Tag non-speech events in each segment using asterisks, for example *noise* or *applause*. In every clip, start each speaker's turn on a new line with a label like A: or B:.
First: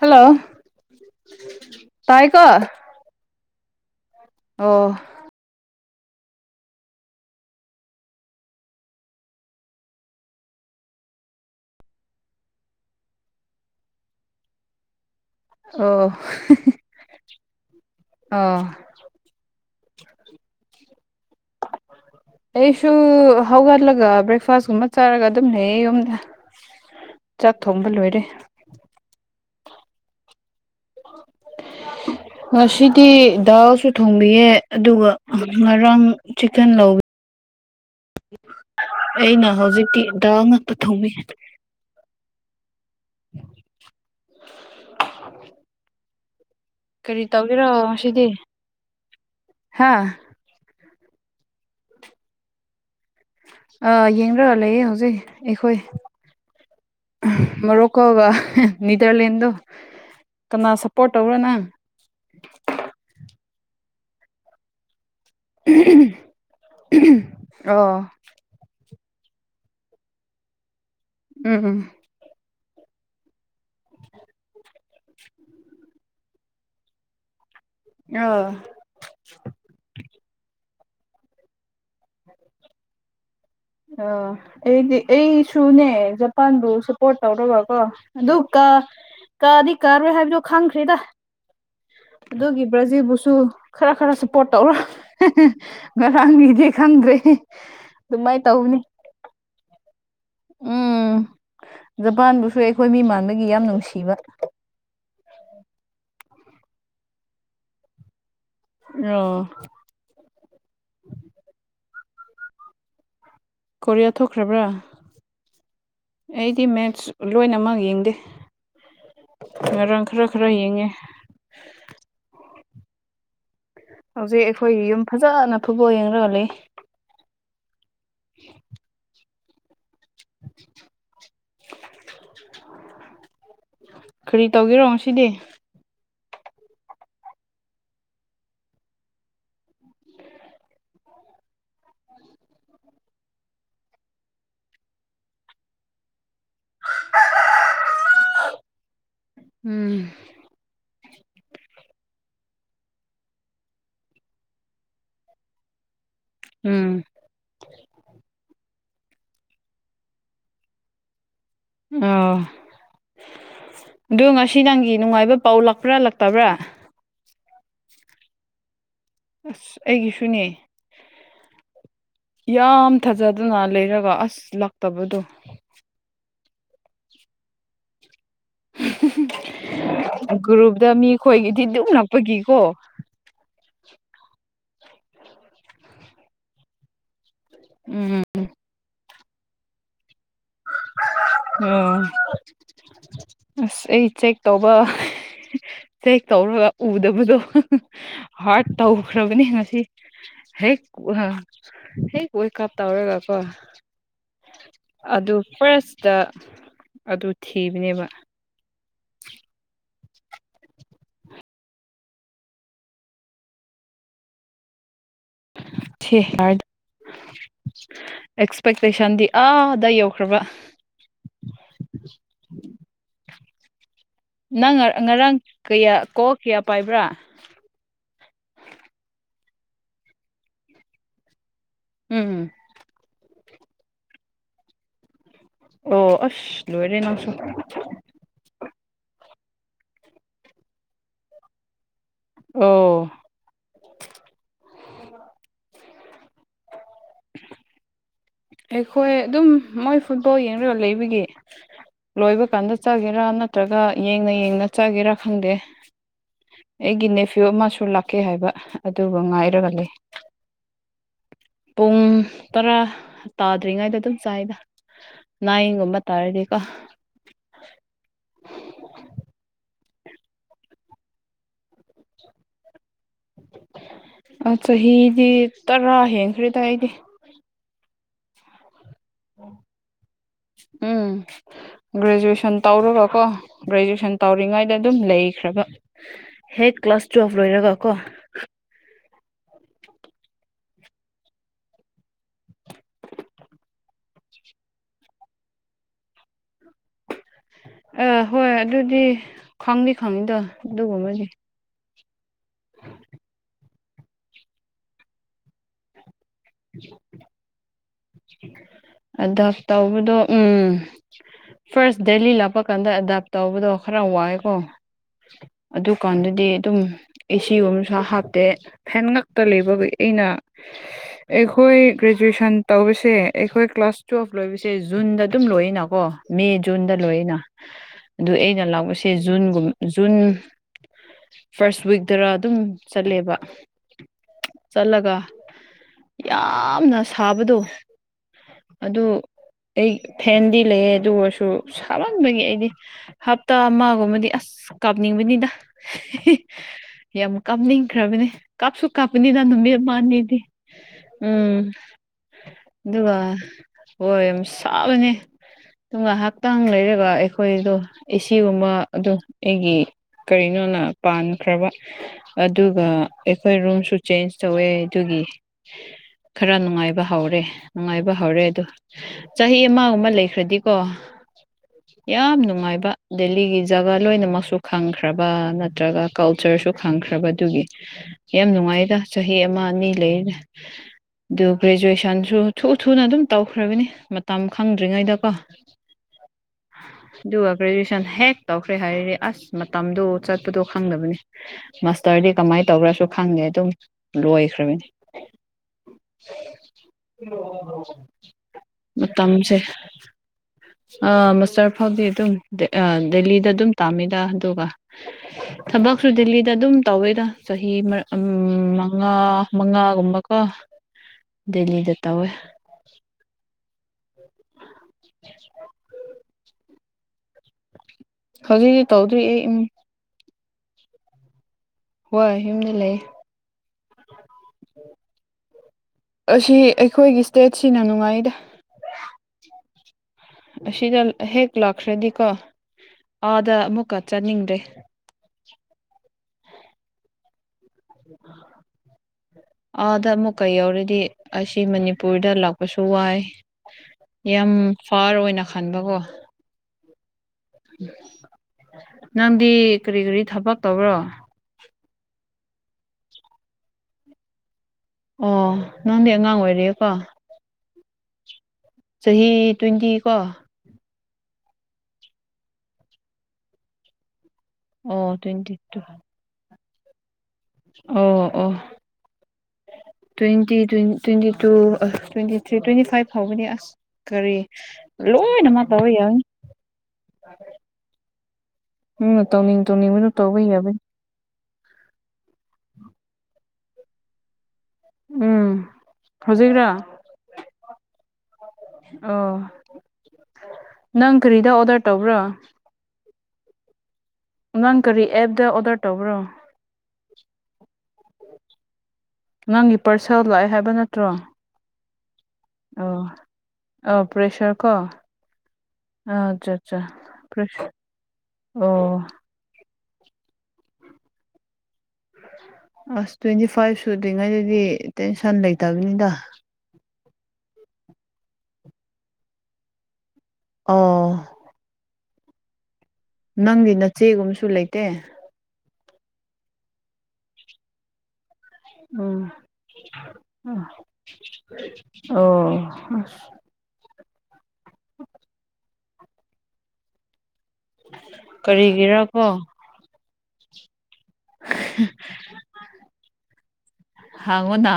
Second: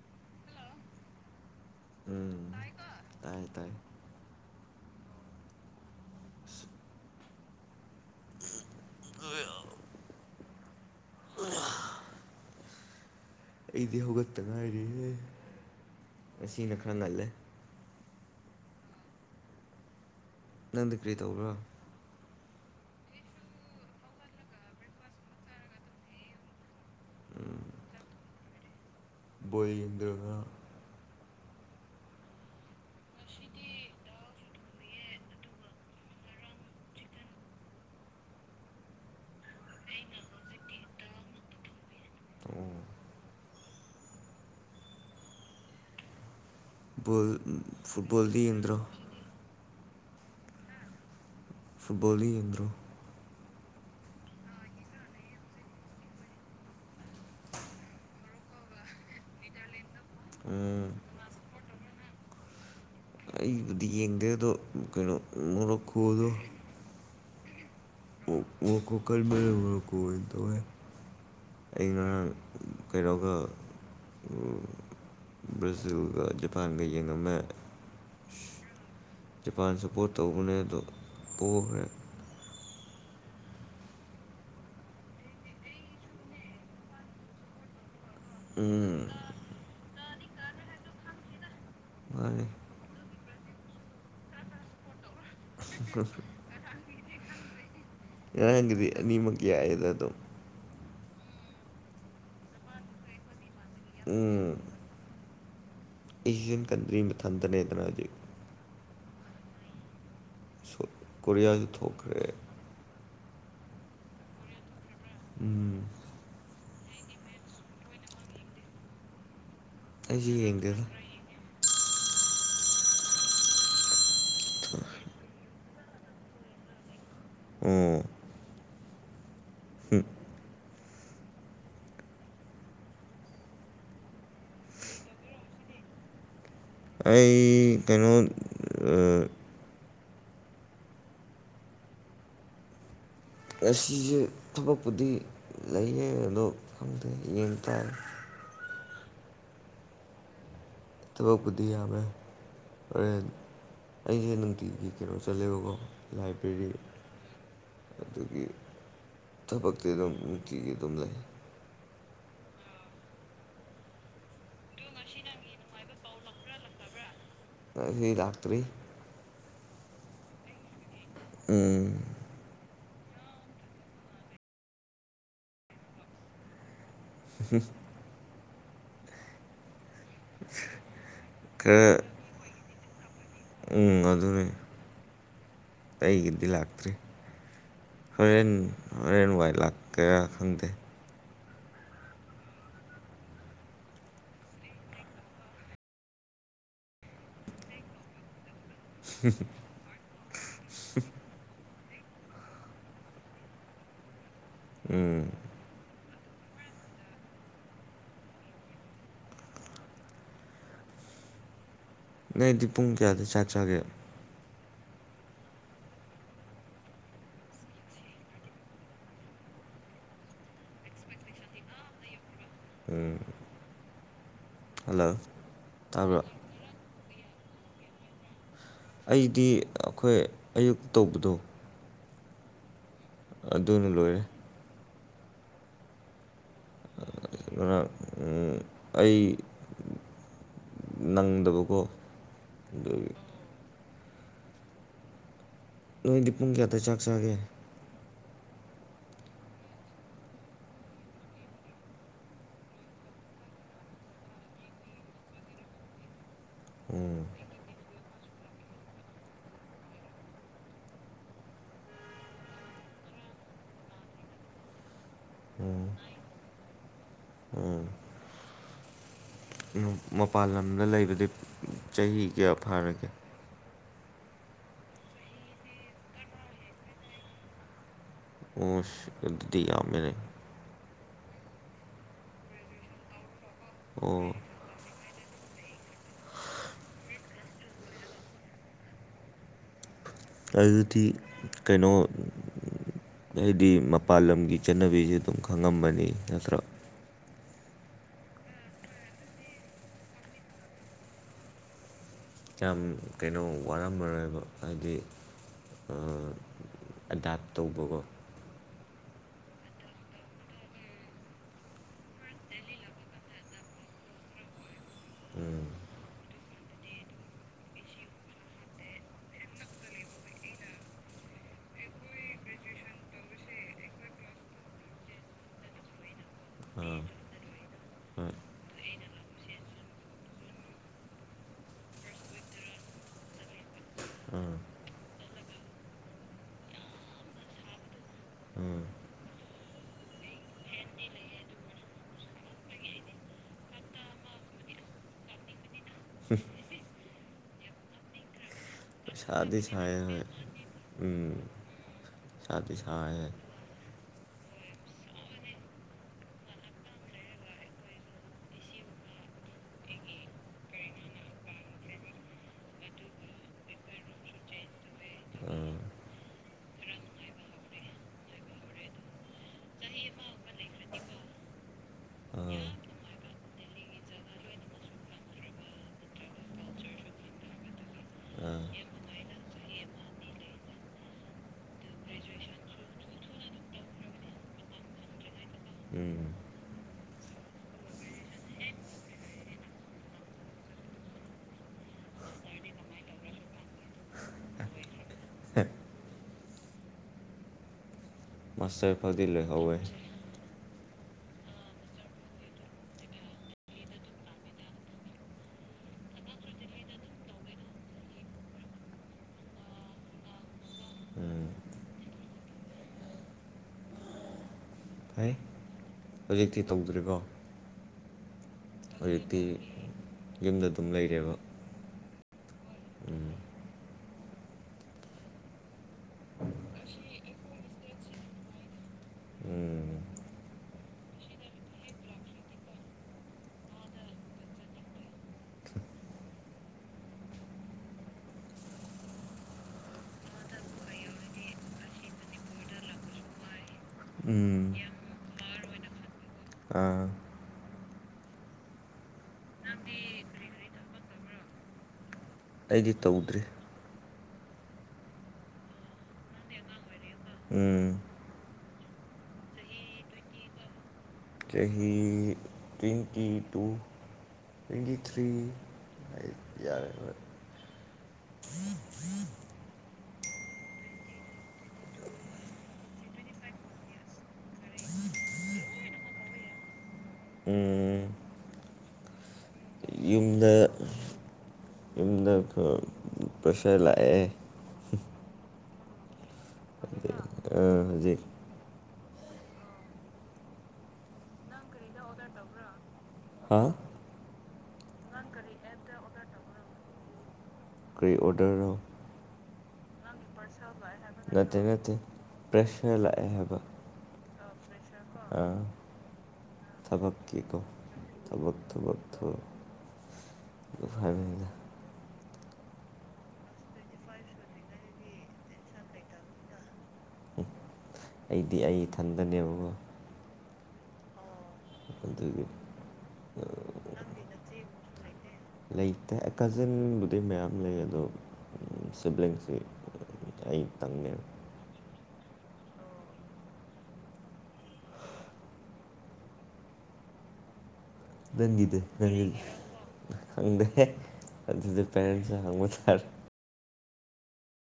A: Hello ꯇꯥꯏꯀꯣ
B: ꯇꯥꯏ ꯇꯥꯏ
A: ꯑꯣ
B: *inaudible* *inaudible* ꯑꯩꯗꯤ ꯍꯧꯒꯠꯇ ꯉꯥꯏꯔꯤꯌꯦ
A: ꯑꯣ ꯑꯣ
B: ꯅꯪꯗꯤ ꯀꯔꯤ ꯇꯧꯕ꯭ꯔꯣ
A: ꯑꯩꯁꯨ ꯍꯧꯒꯠꯂꯒ ꯕ꯭ꯔꯦꯛꯐꯥꯁꯀꯨꯝꯕ ꯆꯥꯔꯒ ꯑꯗꯨꯝ ꯂꯩꯌꯦ ꯌꯨꯝꯗ ꯆꯥꯛ ꯊꯣꯡꯕ ꯂꯣꯏꯔꯦ
B: ꯕꯣꯏ ꯌꯦꯡꯗ꯭ꯔꯒ
A: ꯉꯁꯤꯗꯤ ꯗꯥꯜꯁꯨ ꯊꯣꯡꯕꯤꯌꯦ ꯑꯗꯨꯒ ꯔꯝ ꯆꯤꯛꯀꯟ ꯂꯧ ꯑꯩꯅ ꯍꯧꯖꯤꯛꯇꯤ ꯗꯥꯜ ꯉꯥꯛꯇ ꯊꯣꯡꯕꯤ
B: ꯑꯣ
A: ꯀꯔꯤ
B: ꯕꯣꯜ
A: ꯇꯧꯔꯤꯔꯣ ꯉꯁꯤꯗꯤ
B: ꯐꯨꯠꯕꯣꯜꯗꯤ ꯌꯦꯡꯗ꯭ꯔꯣ
A: ꯍꯥ
B: ꯐꯨꯠꯕꯣꯜꯗꯤ ꯌꯦꯡꯗꯔꯣ
A: ꯑꯥ ꯌꯦꯡꯔꯒ ꯂꯩꯌꯦ ꯍꯧꯖꯤꯛ ꯑꯩꯈꯣꯏ ꯃꯔꯣꯀꯣꯒ ꯅꯤꯗꯔꯂꯦꯟꯗꯣ ꯀꯅꯥ
B: ꯎꯝ
A: ꯁꯞꯄꯣꯔꯠ ꯇꯧꯕꯔ꯭ ꯅꯪ
B: ꯑꯩꯕꯨꯗꯤ ꯌꯦꯡꯗꯦꯗꯣ ꯀꯩꯅꯣ ꯃꯣꯔꯣꯀꯣ ꯗꯣ
A: ꯑꯣ
B: ꯋꯥꯜꯗ ꯀꯞ ꯀꯟꯕꯅꯤꯅ ꯃꯣꯔꯣꯀꯣ ꯑꯣꯏꯅ ꯇꯧꯋꯦ
A: ꯎꯝ ꯎꯝ
B: ꯑꯩ ꯉꯔꯥꯡ ꯀꯩꯅꯣꯒ ꯕ꯭ꯔꯖꯤꯜꯒ ꯃꯄꯥꯟꯒ ꯌꯦꯡ ꯑꯃ
A: ꯑꯣ
B: ꯖꯄꯥꯟ ꯁꯄꯣꯔꯠ ꯇꯧꯕꯅꯦ ꯑꯗꯣ ꯄꯣꯒꯔ꯭ꯦ
A: ꯑꯥ ꯑꯩꯗꯤ ꯑꯩꯁꯨꯅꯦ ꯖꯄꯥꯟꯕꯨ ꯁꯄꯣꯔꯠ ꯇꯧꯔꯒꯀꯣ ꯑꯗꯨ ꯀꯥ
B: ꯎꯝ
A: ꯀꯥꯗꯤ ꯀꯥꯔꯣꯏ ꯍꯥꯏꯕꯗꯨ ꯈꯪꯈ꯭ꯔꯦꯗ
B: ꯃꯥꯅꯤ
A: ꯑꯗꯨꯒꯤ ꯕ꯭ꯔꯖꯤꯕꯨꯁꯨ ꯈꯔ ꯈꯔ ꯁꯞꯄꯣꯔꯠ ꯇꯧꯔꯣ *unintelligible* ꯉꯔꯥꯡꯒꯤꯗꯤ ꯈꯪꯗ꯭ꯔꯦ ꯑꯗꯨꯃꯥꯏꯅ ꯇꯧꯕꯅꯤ
B: ꯉꯔꯥꯡꯒꯤꯗꯤ ꯑꯅꯤꯃꯛꯀꯤ ꯌꯥꯏꯑꯦꯗꯗꯣ
A: ꯎꯝ ꯖꯄꯥꯟꯕꯨꯁꯨ ꯑꯩꯈꯣꯏ ꯃꯤ ꯃꯥꯟꯕꯒꯤ ꯌꯥꯝ ꯅꯨꯡꯁꯤꯕ
B: ꯎꯝ ꯑꯦꯁꯤꯌꯥꯟ ꯀꯟꯇ꯭ꯔꯤ ꯃꯊꯟꯇꯅꯦꯗꯅ *unintelligible*
A: ꯑꯣ
B: ꯀꯣꯔꯤꯌꯥꯁꯨ ꯊꯣꯛꯈ꯭ꯔꯦ
A: ꯀꯣꯔꯤꯌꯥ ꯊꯣꯛꯈ꯭ꯔꯕ꯭ꯔꯥ
B: ꯎꯝ
A: ꯑꯩꯗꯤ ꯃꯦꯠꯁ ꯂꯣꯏꯅꯃꯛ ꯌꯦꯡꯗꯦ ꯉꯔꯥꯡ ꯈꯔ
B: ꯑꯩꯁꯦ
A: ꯈꯔ
B: ꯌꯦꯡꯗꯦꯗ
A: ꯌꯦꯡꯉꯦ ꯍꯧꯖꯤꯛ ꯑꯩꯈꯣꯏꯒꯤ ꯌꯨꯝ ꯐꯖꯅ ꯐꯨꯠꯕꯣꯜ ꯌꯦꯡꯂꯥꯒ ꯂꯩ
B: ꯑꯣ *unintelligible*
A: *inaudible* ꯀ꯭ꯔꯤ ꯇꯧꯒꯦꯔꯣ ꯁꯤꯗꯤ
B: ꯑꯩ ꯀꯩꯅꯣ ꯑꯥ ꯉꯁꯤꯁꯦ ꯊꯕꯛꯄꯨꯗꯤ ꯂꯩꯌꯦ ꯑꯗꯣ ꯈꯪꯗꯦ ꯌꯦꯡ ꯇꯥꯔꯦ
A: ꯎꯝ
B: ꯊꯕꯛ ꯄꯨꯗꯤ ꯌꯥꯕꯌꯥꯏ ꯍꯔꯦꯟ ꯑꯩꯁꯦ ꯅꯨꯡꯇꯤꯒꯤ ꯀꯩꯅꯣ ꯆꯠꯂꯦꯕꯀꯣ ꯂꯥꯏꯕ꯭ꯔꯦꯔꯤ
A: ꯎꯝ
B: ꯑꯗꯨꯒꯤ ꯊꯕꯛꯇꯤ ꯑꯗꯨꯝ ꯅꯨꯡꯇꯤꯒꯤ ꯑꯗꯨꯝ ꯂꯩ
A: ꯑꯣ ꯑꯗꯨ ꯉꯁꯤ ꯅꯪꯒꯤ ꯅꯨꯡꯉꯥꯏꯕ ꯄꯥꯎ ꯂꯥꯛꯄ꯭ꯔꯥꯥ ꯂꯇꯕ꯭ꯔꯥ
B: ꯉꯁꯤ ꯂꯥꯛꯇ꯭ꯔꯤ
A: ꯑꯁ ꯑꯩꯒꯤꯁꯨꯅꯦ ꯌꯥꯝ ꯊꯥꯖꯗꯅ ꯂꯩꯔꯒ ꯑꯁ ꯂꯛꯇꯕꯗꯣ
B: *unintelligible*
A: *unintelligible* ꯒ꯭ꯔꯨꯞꯇ ꯃꯤꯈꯣꯏꯒꯤꯗꯤ ꯑꯗꯨꯝ
B: ꯈꯔ
A: ꯂꯛꯄꯒꯤꯀꯣ
B: ꯎꯝ ꯑꯗꯨꯅꯦ ꯑꯩꯒꯤꯗꯤ ꯂꯥꯛꯇ꯭ꯔꯤ
A: ꯎꯝ
B: ꯍꯣꯔꯦꯟ ꯍꯣꯔꯦꯟ ꯋꯥꯏ ꯂꯥꯛ ꯀꯦꯔꯥ ꯈꯪꯗꯦ
A: ꯑꯣ ꯑꯁ ꯑꯩ ꯆꯦꯛ ꯇꯧꯕ ꯆꯦꯛ ꯇꯧꯔꯒ ꯎꯗꯕꯗꯣ ꯍꯥꯔꯠ ꯇꯧꯈ꯭ꯔꯕꯅꯦ ꯉꯁꯤ ꯍꯦꯛ ꯍꯦꯛ ꯋꯦ ꯀꯥꯞ ꯇꯧꯔꯦꯒꯀꯣ
B: ꯎꯝ
A: ꯑꯗꯨ ꯐꯥꯔꯁꯇ ꯑꯗꯨ ꯊꯤꯕꯅꯦꯕ
B: ꯅꯩꯗꯤ ꯄꯨꯡ ꯀꯌꯥꯗ ꯆꯥꯛ ꯆꯥꯒꯦ
A: *unintelligible* ꯑꯦꯛꯁꯄꯦꯛꯇꯦꯁꯟꯗꯤ ꯑꯥꯗ ꯌꯧꯈ꯭ꯔꯕ
B: ꯎꯝ
A: ꯅꯪ ꯉꯔ
B: ꯍꯜꯂꯣ
A: ꯉꯔꯥꯡ ꯀꯌꯥ
B: ꯇꯥꯕ꯭ꯔꯣ
A: ꯀꯣ ꯀꯌꯥ ꯄꯥꯏꯕ꯭ꯔꯥ
B: ꯑꯩꯗꯤ ꯑꯩꯈꯣꯏ ꯑꯌꯨꯛ ꯇꯧꯕꯗꯣ
A: ꯎꯝ
B: ꯑꯗꯨꯅ ꯂꯣꯏꯔꯦ
A: ꯑꯣ ꯑꯁ ꯂꯔꯦ ꯅꯪꯁꯣ
B: ꯉꯔꯥꯡ ꯑꯩ ꯅꯪꯗꯕꯀꯣ
A: ꯑꯣ
B: ꯑꯗꯨꯒꯤ ꯅꯣꯏꯗꯤ ꯄꯨꯡ ꯀꯌꯥꯗ ꯆꯥꯛ ꯆꯥꯒꯦ
A: ꯑꯩꯈꯣꯏ ꯑꯗꯨꯝ ꯃꯣꯏ ꯐꯨꯠꯕꯣꯜ ꯌꯦꯡꯔꯒ ꯂꯩꯕꯒꯤ ꯂꯣꯏꯕ ꯀꯥꯟꯗ ꯆꯒꯦꯔꯥ ꯅꯠꯇ꯭ꯔꯒ ꯌꯦꯡꯅ ꯌꯦꯡꯅ ꯆꯠꯒꯦꯔꯥ ꯈꯪꯗꯦ ꯑꯩꯒꯤ
B: ꯎꯝ
A: ꯅꯦꯐꯤꯌꯨ ꯑꯃꯁꯨ ꯂꯥꯛꯀꯦ ꯍꯥꯏꯕ ꯑꯗꯨꯕꯨ ꯉꯥꯏꯔꯒ ꯂꯩ ꯄꯨꯡ ꯇꯔꯥ ꯇꯥꯗ꯭ꯔꯤꯉꯩꯗ ꯑꯗꯨꯝ ꯆꯥꯏꯗ ꯅꯥꯏꯡꯒꯨꯝꯕ ꯇꯥꯔꯗꯤ ꯄ
B: ꯎꯝ ꯃꯄꯥꯟ ꯂꯝꯗ ꯂꯩꯕꯗꯤ ꯆꯍꯤ ꯀꯌꯥ ꯐꯥꯔꯒꯦ
A: ꯆꯍꯤꯗꯤ ꯇꯔꯥ ꯍꯦꯟꯈ꯭ꯔꯦꯗ ꯑꯩꯗꯤ
B: ꯑꯁ ꯑꯣꯗꯨꯗꯤ ꯌꯥꯝ ꯃꯦꯅꯦ
A: ꯎꯝ ꯒ꯭ꯔꯦꯖꯨꯑꯦꯁꯟ ꯇꯧꯔꯒꯀꯣ ꯒ꯭ꯔꯦꯖꯨꯑꯦꯁꯟ
B: ꯑꯣ
A: ꯇꯧꯔꯤꯉꯩꯗ ꯑꯗꯨꯝ ꯂꯩꯈ꯭ꯔꯕ ꯍꯦꯛ ꯀ꯭ꯂꯥꯁ ꯇꯨꯌꯦꯜꯕ ꯂꯣꯏꯔꯒ ꯀꯣ
B: ꯑꯗꯨꯗꯤ ꯀꯩꯅꯣ ꯍꯥꯏꯗꯤ ꯃꯄꯥꯜ ꯂꯝꯒꯤ ꯆꯠꯅꯕꯤꯁꯦ ꯑꯗꯨꯝ ꯈꯪꯉꯝꯕꯅꯤ ꯅꯠꯇ꯭ꯔꯥ
A: ꯑ ꯍꯣꯏ ꯑꯗꯨꯗꯤ ꯈꯪꯗꯤ ꯈꯪꯉꯗꯦ ꯑꯗꯨꯒꯨꯝꯕꯗꯤ
B: ꯌꯥꯝ ꯀꯩꯅꯣ ꯋꯥꯔꯝꯃꯔꯣꯏꯕ ꯍꯥꯏꯗꯤ ꯑꯦꯗꯥꯞ ꯇꯧꯕꯒꯣ
A: ꯑꯦꯗꯥꯞ ꯇꯧꯕꯗꯣ ꯎꯝ ꯐꯥꯔꯁ ꯗꯦꯂꯤ ꯂꯥꯞꯄꯗ ꯀꯥꯟꯗ ꯑꯦꯗꯥꯞ ꯇꯧꯕꯗꯣ ꯈꯔ ꯋꯥꯏꯌꯦꯀꯣ
B: ꯎꯝ
A: ꯑꯗꯨꯀꯥꯟꯗꯗꯤ ꯑꯗꯨꯝ ꯑꯦꯁꯤꯒꯨꯝꯁꯨ ꯍꯥꯞꯇꯦ ꯐꯦꯟ ꯉꯛꯇ ꯂꯩꯕꯕꯨ ꯑꯩꯅ ꯑꯩꯈꯣꯏ ꯒ꯭ꯔꯦꯖꯨꯌꯦꯁꯟ ꯇꯧꯕ ꯁꯦ ꯑꯩꯈꯣꯏ ꯀ꯭ꯂꯥꯁ ꯇꯨꯌꯦꯜꯞ ꯂꯣꯏꯕꯁꯦ ꯖꯨꯟꯗ ꯑꯗꯨꯝ ꯂꯣꯏꯅꯀꯣ ꯃꯦ ꯖꯨꯟꯗ
B: ꯑꯥ
A: ꯂꯣꯏꯔꯦꯅ ꯑꯗꯨ
B: ꯍꯣꯏ
A: ꯑꯩꯅ ꯂꯥꯛꯄꯁꯦ ꯖꯨꯟꯒꯨꯝ ꯖꯨꯟ ꯐꯥꯔꯁ ꯋꯤꯛꯇꯔ ꯑꯗꯨꯝ ꯆꯠꯂꯦꯕ
B: ꯑꯥ
A: ꯆꯠꯂꯒ ꯌꯥꯝꯅ ꯁꯥꯕꯗꯣ
B: ꯎꯝ
A: ꯑꯗꯨ ꯑꯩ ꯐꯦꯟꯗꯤ ꯂꯩꯌꯦ ꯑꯗꯨ ꯑꯣꯏꯔꯁꯨ ꯁꯥꯃꯟꯕꯒꯤ ꯑꯩꯗꯤ ꯍꯞꯇꯥ ꯑꯃꯒꯨꯝꯕꯗꯤ ꯑꯁ ꯀꯥꯞꯅꯤꯡꯕꯅꯤꯗ ꯌꯥꯝ ꯀꯥꯞꯅꯤꯡꯈ꯭ꯔꯕꯅꯦ ꯀꯥꯞꯁꯨ ꯀꯞꯅꯤ ꯗ
B: ꯁꯥꯗꯤ
A: ꯅꯨꯃꯤꯠ
B: ꯁꯥꯏ ꯍꯣꯏ
A: ꯃꯅꯤꯗꯤ ꯎꯝ
B: ꯁꯥꯗꯤ ꯁꯥꯏ
A: ꯑꯗꯨꯒ
B: ꯍꯣꯏ
A: ꯍꯣꯏ ꯌꯥꯝ ꯁꯥꯕꯅꯤ ꯑꯗꯨꯒ ꯉꯥꯏꯍꯥꯛꯇꯪ ꯂꯩꯔꯒ ꯑꯩꯈꯣꯏꯗꯣ ꯑꯦꯁꯤꯒꯨꯝꯕ ꯑꯗꯨ ꯑꯩꯒꯤ ꯀꯔꯤꯅꯣꯅ ꯄꯥꯟꯈ꯭ꯔꯕ ꯑꯗꯨꯒ ꯑꯩꯈꯣꯏ ꯔꯨꯝꯁꯨ ꯆꯦꯟꯖ ꯇꯧꯋꯦ ꯑꯗꯨꯒꯤ
B: ꯑꯥ
A: ꯈꯔ ꯅꯨꯡꯉꯥꯏꯕ ꯍꯧꯔꯦ ꯅꯨꯡꯉꯥꯏꯕ ꯍꯧꯔꯦ ꯑꯗ ꯆꯍꯤ ꯑꯃꯒꯨꯝꯕ ꯂꯩꯈ꯭ꯔꯗꯤꯀꯣ ꯌꯥꯝ ꯅꯨꯡꯉꯥꯏꯕ ꯗꯦꯜꯂꯤꯒꯤ ꯖꯒꯥ ꯂꯣꯏꯅꯃꯛꯁꯨ ꯈꯪꯈ꯭ꯔꯕ ꯅꯠꯇ꯭ꯔꯒ ꯀꯜꯆꯔꯁꯨ ꯈꯪꯈ꯭ꯔꯕꯗꯨꯒꯤ ꯌꯥꯝ ꯅꯨꯡꯉꯥꯏꯔ ꯆꯍꯤ ꯑꯃ ꯑꯅꯤ ꯂꯩꯔꯦ ꯑꯗꯨ ꯒ꯭ꯔꯦꯖꯨꯌꯦꯁꯟꯁꯨ ꯊꯨ ꯊꯨꯅ ꯑꯗꯨꯝ ꯇꯧꯈ꯭ꯔꯕꯅꯤ ꯃꯇꯝ ꯈꯪꯗ꯭ꯔꯤꯉꯩꯗꯀꯣ
B: *unintelligible*
A: ꯑꯗꯨꯒ ꯒ꯭ꯔꯦꯖꯨꯦꯁꯟ ꯍꯦꯛ ꯇꯧꯈ꯭ꯔꯦ ꯍꯥꯏꯔꯗꯤ ꯑꯁ ꯃꯇꯝꯗꯣ ꯆꯠꯄꯗꯣ ꯈꯪꯗꯕꯅꯤ ꯃꯥꯁꯇꯔꯗꯤ ꯀꯃꯥꯏꯅ ꯇꯧꯈ꯭ꯔꯁꯨ ꯈꯪꯗꯦ ꯑꯗꯨꯝ ꯂꯣꯏꯈ꯭ꯔꯕꯅꯤ *unintelligible*
B: ꯃꯥꯁꯇꯔ ꯐꯥꯎꯗꯤ ꯂꯩꯍꯧꯋꯦ
A: ꯑ ꯃꯁꯇꯔ ꯐꯥꯎꯗꯤ ꯑꯗꯨꯝ ꯗꯦꯂꯤꯗ ꯑꯗꯨꯝ ꯇꯥꯝꯃꯤꯗ ꯑꯗꯨꯒ
B: *unintelligible*
A: ꯊꯕꯛꯁꯨ ꯗꯦꯜꯂꯤꯗ ꯑꯗꯨꯝ ꯇꯧꯋꯦꯗ ꯆꯍꯤ ꯃꯉꯥ ꯃꯉꯥꯒꯨꯝꯕꯀ ꯗꯦꯂꯤꯗ ꯇꯧꯋꯦ
B: ꯍꯥꯏ ꯍꯧꯖꯤꯛꯇꯤ ꯇꯧꯗ꯭ꯔꯤꯀꯣ
A: ꯍꯧꯖꯤꯛꯇꯤ ꯇꯧꯗ꯭ꯔꯤ
B: ꯍꯧꯖꯤꯛꯇꯤ
A: ꯑꯩ ꯎꯝ
B: ꯌꯨꯝꯗ ꯑꯗꯨꯝ ꯂꯩꯔꯦꯕ
A: ꯍꯣꯏ ꯌꯨꯝꯗ ꯂꯩ
B: ꯎꯝ, *unintelligible*
A: ꯑꯁꯤ ꯑꯩꯈꯣꯏꯒꯤ ꯏꯁ꯭ꯇꯦꯠꯁꯤꯅ ꯅꯨꯡꯉꯥꯏꯗꯥ
B: ꯎꯝ,
A: ꯑꯁꯤꯗ ꯍꯦꯛ ꯂꯥꯛꯈ꯭ꯔꯗꯤꯀꯣ ꯑꯥꯗ ꯑꯃꯨꯛꯀ ꯆꯠꯅꯤꯡꯗ꯭ꯔꯦ
B: *unintelligible*
A: ꯑꯥꯗ ꯑꯃꯨꯛ ꯀꯥ ꯌꯧꯔꯗꯤ ꯑꯁꯤ ꯃꯅꯤꯄꯨꯔꯗ ꯂꯥꯛꯄꯁꯨ ꯋꯥꯏ ꯌꯥꯝ
B: ꯎꯝ.
A: ꯐꯥꯔ ꯑꯣꯏꯅ ꯈꯟꯕꯀꯣ
B: ꯑꯥ
A: ꯅꯪꯗꯤ ꯀꯔꯤ ꯀꯔꯤ ꯊꯕꯛ ꯇꯧꯕ꯭ꯔꯣ
B: ꯑꯩꯗꯤ ꯇꯧꯗ꯭ꯔꯤ
A: ꯑꯣ ꯅꯪꯗꯤ ꯑꯉꯥꯡ ꯑꯣꯏꯔꯤꯌꯦꯀꯣ
B: ꯎꯝ
A: ꯆꯍꯤ ꯇ꯭ꯋꯦꯟꯇꯤ ꯀꯣ
B: ꯆꯍꯤ ꯇ꯭ꯋꯦꯟꯇꯤ ꯇꯨ
A: ꯑꯣ ꯇ꯭ꯋꯦꯟꯇꯤ ꯇꯨ
B: ꯑꯩ ꯏꯌꯥꯔꯕꯣꯏ
A: ꯑꯣ ꯑꯣ ꯇ꯭ꯋꯦꯟꯇꯤ ꯇ꯭ꯋꯦ ꯇ꯭ꯋꯦꯟꯇꯤ ꯇꯨ ꯑ ꯇ꯭ꯋꯦꯟꯇꯤ ꯊ꯭ꯔꯤ ꯇ꯭ꯋꯦꯟꯇꯤ ꯐꯥꯏꯚ ꯐꯥꯎꯕꯅꯦ ꯑꯁ ꯀꯔꯤ ꯂꯣꯢꯅꯃꯛ ꯇꯧꯕ ꯌꯥꯢ
B: ꯎꯝ
A: ꯅꯪꯅ ꯇꯧꯅꯤꯡ ꯇꯧꯅꯤꯡꯕꯗꯨ ꯇꯧꯕ
B: ꯌꯨꯝꯗ
A: ꯌꯥꯕꯩ
B: ꯌꯨꯝꯗ *unintelligible* ꯄ꯭ꯔꯦꯁꯔ ꯂꯥꯛꯑꯦ
A: ꯎꯝ ꯍꯧꯖꯤꯛꯔꯥ
B: ꯍꯣꯢ ꯍꯧꯖꯤꯛ
A: ꯑꯣ ꯅꯪ ꯀꯔꯤꯗ ꯑꯣꯗꯔ ꯇꯧꯕ꯭ꯔꯣ
B: ꯍꯥꯥ
A: ꯅꯡ ꯀꯔꯤ ꯑꯦꯞꯇ ꯑꯣꯔꯗꯔ ꯇꯧꯕ꯭ꯔꯣ
B: ꯀꯔꯤ ꯑꯣꯔꯗꯔꯣ
A: ꯅꯪꯒꯤ ꯄꯥꯔꯁꯦꯜ ꯂꯥꯛꯑꯦ ꯍꯥꯏꯕ ꯅꯠꯇ꯭ꯔꯣ
B: ꯅꯠꯇꯦ ꯅꯠꯇꯦ ꯄ꯭ꯔꯦꯁꯔ ꯂꯥꯛꯑꯦ ꯍꯥꯏꯕ
A: ꯑꯣ ꯄ꯭ꯔꯦꯁꯔ ꯀꯣ
B: ꯑꯥ
A: ꯑꯥ ꯑꯠꯆꯥ ꯑꯠꯆꯥ
B: ꯊꯕꯛꯀꯤꯀꯣ
A: ꯄꯦꯁ
B: ꯊꯕꯛ
A: ꯑꯣ
B: ꯊꯕꯛ ꯊꯕꯛ ꯍꯥꯏꯕꯅꯤꯅ
A: ꯑꯁ ꯇ꯭ꯋꯦꯟꯇꯤ ꯐꯥꯏꯚ ꯁꯨꯗ꯭ꯔꯤꯉꯩꯗꯗꯤ ꯇꯦꯟꯁꯟ ꯂꯩꯇꯕꯅꯤꯗ
B: ꯑꯩꯗꯤ ꯑꯩ ꯏꯊꯟꯗꯅꯦꯕꯀꯣ
A: ꯑꯣ
B: ꯑꯗꯨꯒꯤ
A: ꯅꯪꯗꯤ ꯅꯆꯦꯒꯨꯝꯕꯁꯨ ꯂꯩꯇꯦ
B: ꯀꯥꯖꯟꯕꯨꯗꯤ ꯃꯌꯥꯝ ꯂꯩ ꯑꯗꯣ
A: ꯎꯝ
B: ꯁꯤꯕ꯭ꯂꯤꯁꯇꯤ ꯑꯩ ꯇꯪꯅꯦ
A: ꯑꯣ *unintelligible*
B: ꯅꯪꯒꯤꯗꯦ
A: ꯀꯔꯤꯒꯤꯔꯀꯣ
B: ꯈꯪꯗꯦ ꯌꯦ ꯑꯗꯨꯗꯤ ꯄꯦꯔꯦꯟꯁꯇ ꯍꯪꯕ ꯇꯥꯔꯦ
A: ꯍꯥꯡꯉꯣ ꯅ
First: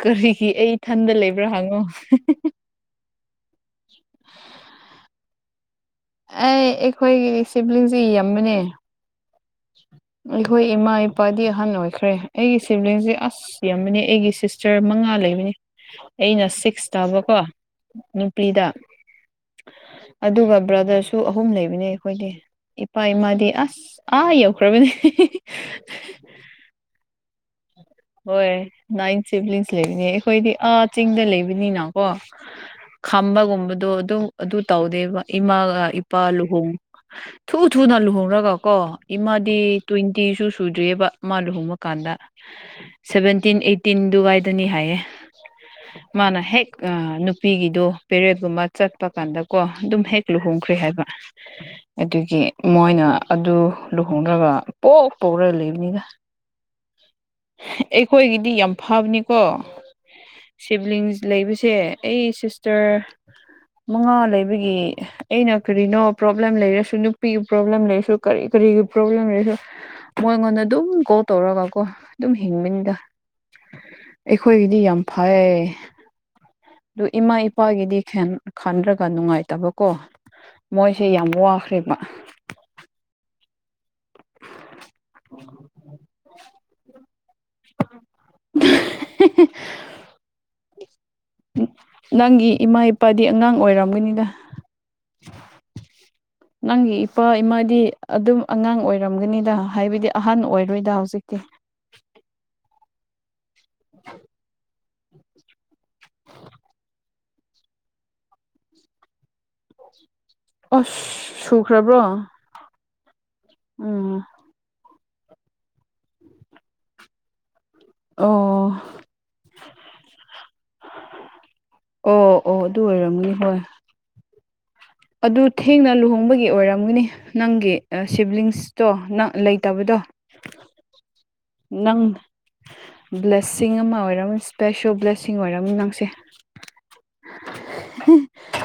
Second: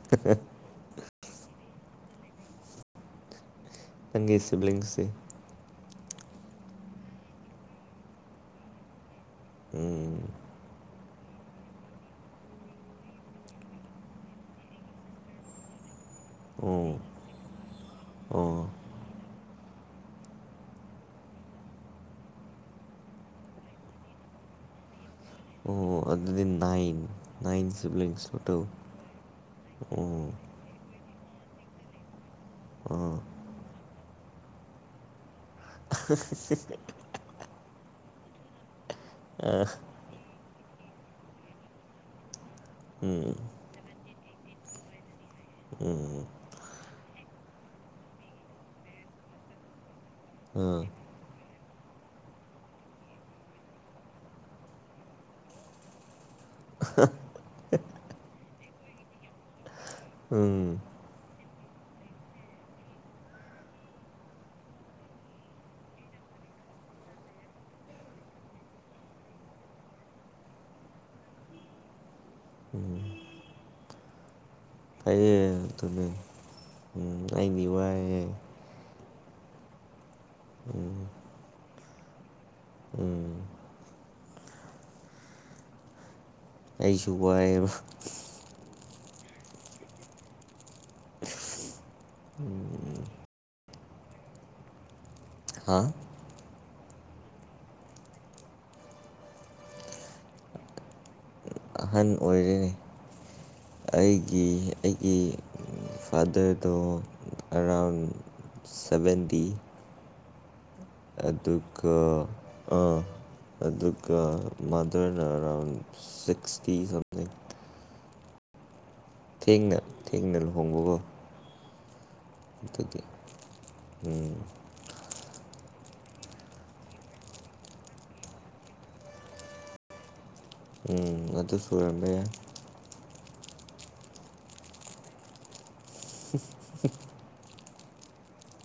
A: ꯀꯔꯤꯒꯤ ꯑꯩ ꯏꯊꯟꯗ ꯂꯩꯕ꯭ꯔꯥ ꯍꯪꯉꯣ
B: ꯆꯪꯒꯤ ꯁꯤꯕ꯭ꯂꯤꯡꯁ ꯁꯤ
A: ꯑꯩ ꯑꯩꯈꯣꯏꯒꯤ ꯁꯤꯕꯂꯤꯡꯁꯦ ꯌꯝꯃꯦꯅꯦ
B: ꯎꯝ
A: ꯑꯩꯈꯣꯏ ꯏꯃꯥ ꯏꯄꯥꯗꯤ ꯑꯍꯟ ꯑꯣꯏꯈ꯭ꯔꯦ ꯑꯩꯒꯤ ꯁꯤꯕ꯭ꯂꯤꯡꯁꯦ ꯑꯁ ꯏꯁ ꯌꯥꯝꯃꯦꯅꯦ ꯑꯩꯒꯤ ꯁꯤꯁꯇ꯭ꯔ ꯃꯉꯥ ꯂꯩꯕꯅꯦ ꯑꯩꯅ ꯁꯤꯛꯁ
B: ꯑꯣ
A: ꯇꯥꯕꯀꯣ ꯅꯨꯄꯤꯗ
B: ꯑꯣ
A: ꯑꯗꯨꯒ ꯕ꯭ꯔꯗꯔꯁꯨ ꯑꯍꯨꯝ ꯂꯩꯕꯅꯦ ꯑꯩꯈꯣꯏꯗꯤ ꯏꯄꯥ ꯏꯃꯥꯗꯤ ꯑꯁ ꯑꯥ ꯌꯧꯈ꯭ꯔꯕꯅꯦ
B: ꯑꯣ ꯑꯗꯨꯗꯤ ꯅꯥꯏꯟ ꯅꯥꯏꯟ ꯁꯤꯕꯤꯡꯁ ꯇꯣꯇꯦꯜ
A: ꯍꯣꯏ ꯅꯥꯏꯟ ꯁꯤꯕꯂꯤꯡꯁ ꯂꯩꯕꯅꯦ
B: ꯑꯣ
A: ꯑꯩꯈꯣꯏꯗꯤ ꯑꯥ ꯆꯤꯡꯗ ꯂꯩꯕꯅꯤꯅꯀꯣ
B: ꯑꯥ
A: ꯈꯝꯕꯒꯨꯝꯕꯗꯣ ꯑꯗꯨ ꯑꯗꯨ ꯇꯧꯗꯦꯕ ꯏꯃꯥꯒ ꯏꯄꯥ ꯂꯨꯍꯣꯡ ꯊꯨ ꯊꯨꯅ ꯂꯨꯍꯣꯡꯔꯒ ꯀꯣ ꯏꯃꯥꯗꯤ ꯇ꯭ꯋꯦꯟꯇꯤꯁꯨ ꯁꯨꯗ꯭ꯔꯤꯌꯦꯕ ꯃꯥ ꯂꯨꯍꯣꯡꯕ ꯀꯥꯟꯗ
B: ꯎꯝ
A: ꯁꯚꯦꯟꯇꯤꯟ ꯑꯦꯠꯇꯤꯟ ꯑꯗꯨꯋꯥꯏꯗꯅꯤ ꯍꯥꯏꯌꯦ
B: ꯎꯝ
A: ꯃꯥꯅ ꯍꯦꯛ ꯅꯨꯄꯤꯒꯤꯗꯣ ꯄꯦꯔꯦꯠꯒꯨꯝꯕ ꯆꯠꯄ ꯀꯥꯟꯗꯀꯣ ꯑꯗꯨꯝ ꯍꯦꯛ ꯂꯨꯍꯣꯡꯈ꯭ꯔꯦ
B: ꯑꯥ
A: ꯍꯥꯏꯕ ꯑꯗꯨꯒꯤ ꯃꯣꯏꯅ ꯑꯗꯨ ꯂꯨꯍꯣꯡꯔꯒ ꯄꯣꯛ ꯄꯣꯛꯔꯥ ꯂꯩꯕꯅꯤꯗ ꯑꯩꯈꯣꯏꯒꯤꯗꯤ ꯌꯥꯝ ꯐꯕꯅꯤꯀꯣ
B: ꯎꯝ
A: ꯁꯤꯕ꯭ꯂꯤꯡꯁ ꯂꯩꯕꯁꯦ ꯑꯩ ꯁꯤꯁꯇꯔ ꯃꯉꯥ ꯂꯩꯕꯒꯤ ꯑꯩꯅ ꯀꯔꯤꯅꯣ ꯄ꯭ꯔꯣꯕ꯭ꯂꯦꯝ ꯂꯩꯔꯁꯨ ꯅꯨꯄꯤꯒꯤ ꯄ꯭ꯔꯣꯕ꯭ꯂꯦꯝ ꯂꯩꯔꯁꯨ ꯀꯔꯤ ꯀꯔꯤꯒꯤ ꯄ꯭ꯔꯣꯕ꯭ꯂꯦꯝ ꯂꯩꯔꯁꯨ ꯃꯣꯏꯉꯣꯟꯗ ꯑꯗꯨꯝ ꯀꯣꯜ ꯇꯧꯔꯒꯀꯣ ꯑꯗꯨꯝ ꯍꯤꯡꯕꯅꯤꯗ
B: ꯎꯝ
A: ꯑꯩꯈꯣꯏꯒꯤꯗꯤ ꯌꯥꯝ
B: ꯐꯩꯌꯦ
A: ꯐꯩ
B: ꯑꯗꯨꯅꯦ
A: ꯑꯗꯨ
B: ꯎꯝ
A: ꯏꯃꯥ
B: ꯑꯩꯗꯤ
A: ꯏꯄꯥꯒꯤꯗꯤ
B: ꯋꯥꯏꯌꯦ
A: ꯈꯦꯟ ꯈꯟꯗ꯭ꯔꯒ ꯅꯨꯡꯉꯥꯏꯇꯕꯀꯣ ꯃꯣꯏꯁꯦ ꯌꯥꯝ ꯋꯥꯈ꯭ꯔꯦꯕ
B: ꯎꯝ ꯑꯩꯁꯨ ꯋꯥꯏꯌꯦꯕ
A: *unintelligible* ꯅꯪꯒꯤ ꯏꯃꯥ ꯏꯄꯥꯗꯤ ꯑꯉꯥꯡ ꯑꯣꯏꯔꯝꯒꯅꯤꯗ
B: ꯍꯥꯥ
A: ꯅꯪꯒꯤ ꯏꯄꯥ ꯏꯃꯥꯗꯤ ꯑꯗꯨꯝ ꯑꯉꯥꯡ ꯑꯣꯏꯔꯝꯒꯅꯤꯗ ꯍꯥꯏꯕꯗꯤ ꯑꯍꯟ ꯑꯣꯏꯔꯣꯏꯗ ꯍꯧꯖꯤꯛꯇꯤ
B: ꯑꯍꯟ ꯑꯣꯏꯔꯦꯅꯦ ꯑꯩꯒꯤ ꯑꯩꯒꯤ ꯐꯥꯗꯔꯗꯣ ꯑꯔꯥꯎꯟ ꯁꯚꯦꯟꯗꯤ
A: ꯑꯁ
B: ꯑꯗꯨꯒ
A: ꯁꯨꯈ꯭ꯔꯕ꯭ꯔꯣ
B: ꯑꯥ ꯑꯗꯨꯒ
A: ꯎꯝ
B: ꯃꯥꯗꯔꯅ ꯑꯔꯥꯎꯟ ꯁꯤꯛꯁꯇꯤ ꯁꯝ
A: ꯑꯣ
B: ꯊꯦꯡꯅ ꯊꯦꯡꯅ ꯂꯨꯍꯣꯡꯕꯀꯣ
A: ꯑꯣ ꯑꯣ ꯑꯗꯨ
B: ꯑꯗꯨꯒꯤ
A: ꯑꯣꯏꯔꯝꯒꯅꯤ ꯍꯣꯏ
B: ꯎꯝ
A: ꯑꯗꯨ ꯊꯦꯡꯅ ꯂꯨꯍꯣꯡꯕꯒꯤ ꯑꯣꯏꯔꯝꯒꯅꯤ ꯅꯪꯒꯤ ꯁꯤꯕ꯭ꯂꯤꯡꯁꯇꯣ ꯅꯪ ꯂꯩꯇꯕꯗꯣ
B: ꯎꯝ ꯑꯗꯨ
A: ꯅꯪ
B: ꯁꯨꯔꯝꯕ ꯌꯥꯏ
A: ꯕ꯭ꯂꯦꯁꯁꯤꯡ ꯑꯃ ꯑꯣꯏꯔꯝ ꯏꯁꯄꯦꯁꯦꯜ ꯕ꯭ꯂꯦꯁꯤꯡ ꯑꯣꯏꯔꯝꯅꯤ ꯅꯪꯁꯦ
B: ꯁꯤꯁ *unintelligible*
A: *unintelligible*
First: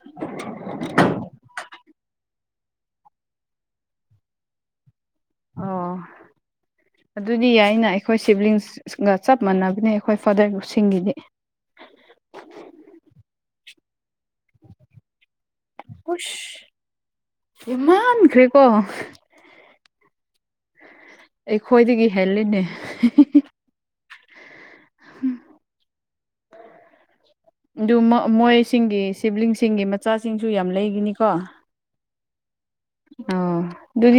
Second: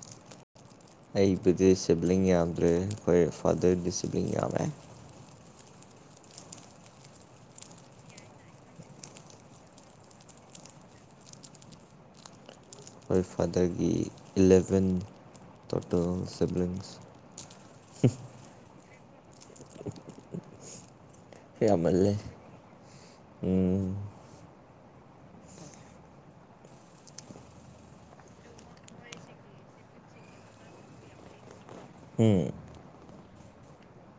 A: *inaudible*
B: ꯑꯩꯕꯨꯗꯤ ꯁꯤꯕ꯭ꯂꯤꯡ ꯌꯥꯝꯗ꯭ꯔꯦ ꯑꯩꯈꯣꯏ ꯐꯥꯗ꯭ꯔꯗꯤ ꯁꯤꯕ꯭ꯂꯤꯡ ꯌꯥꯝꯃꯦ
A: ꯑꯣ
B: *inaudible*
A: ꯑꯗꯨꯗꯤ ꯌꯥꯏꯅ ꯑꯩꯈꯣꯏ ꯁꯤꯕꯂꯤꯡꯒ ꯆꯞ ꯃꯥꯟꯅꯕꯅꯦ ꯑꯩꯈꯣꯏ ꯐꯥꯗꯔꯁꯤꯡꯒꯤꯗꯤ
B: ꯑꯩꯈꯣꯏ ꯐꯥꯗꯔꯒꯤ ꯏꯂꯚꯦꯟ ꯇꯣꯇꯦꯜ ꯁꯤꯕ꯭ꯂꯤꯡꯁ
A: ꯌꯥꯃꯟꯈ꯭ꯔꯦꯀꯣ ꯑꯩꯈꯣꯏꯗꯒꯤ
B: ꯌꯥꯝꯃꯜꯂꯦ
A: ꯍꯦꯜꯂꯤꯅꯦ
B: ꯎꯝ *inaudible*
A: ꯑꯗꯨ ꯃꯣꯏꯁꯤꯡꯒꯤ ꯁꯤꯕ꯭ꯂꯤꯡꯁꯤꯡꯒꯤ ꯃꯆꯥꯁꯤꯡꯁꯨ ꯌꯥꯝ ꯂꯩꯒꯥꯅꯤꯀꯣ
B: ꯍꯦ
A: ꯑꯣ ꯑꯗꯨꯗꯤ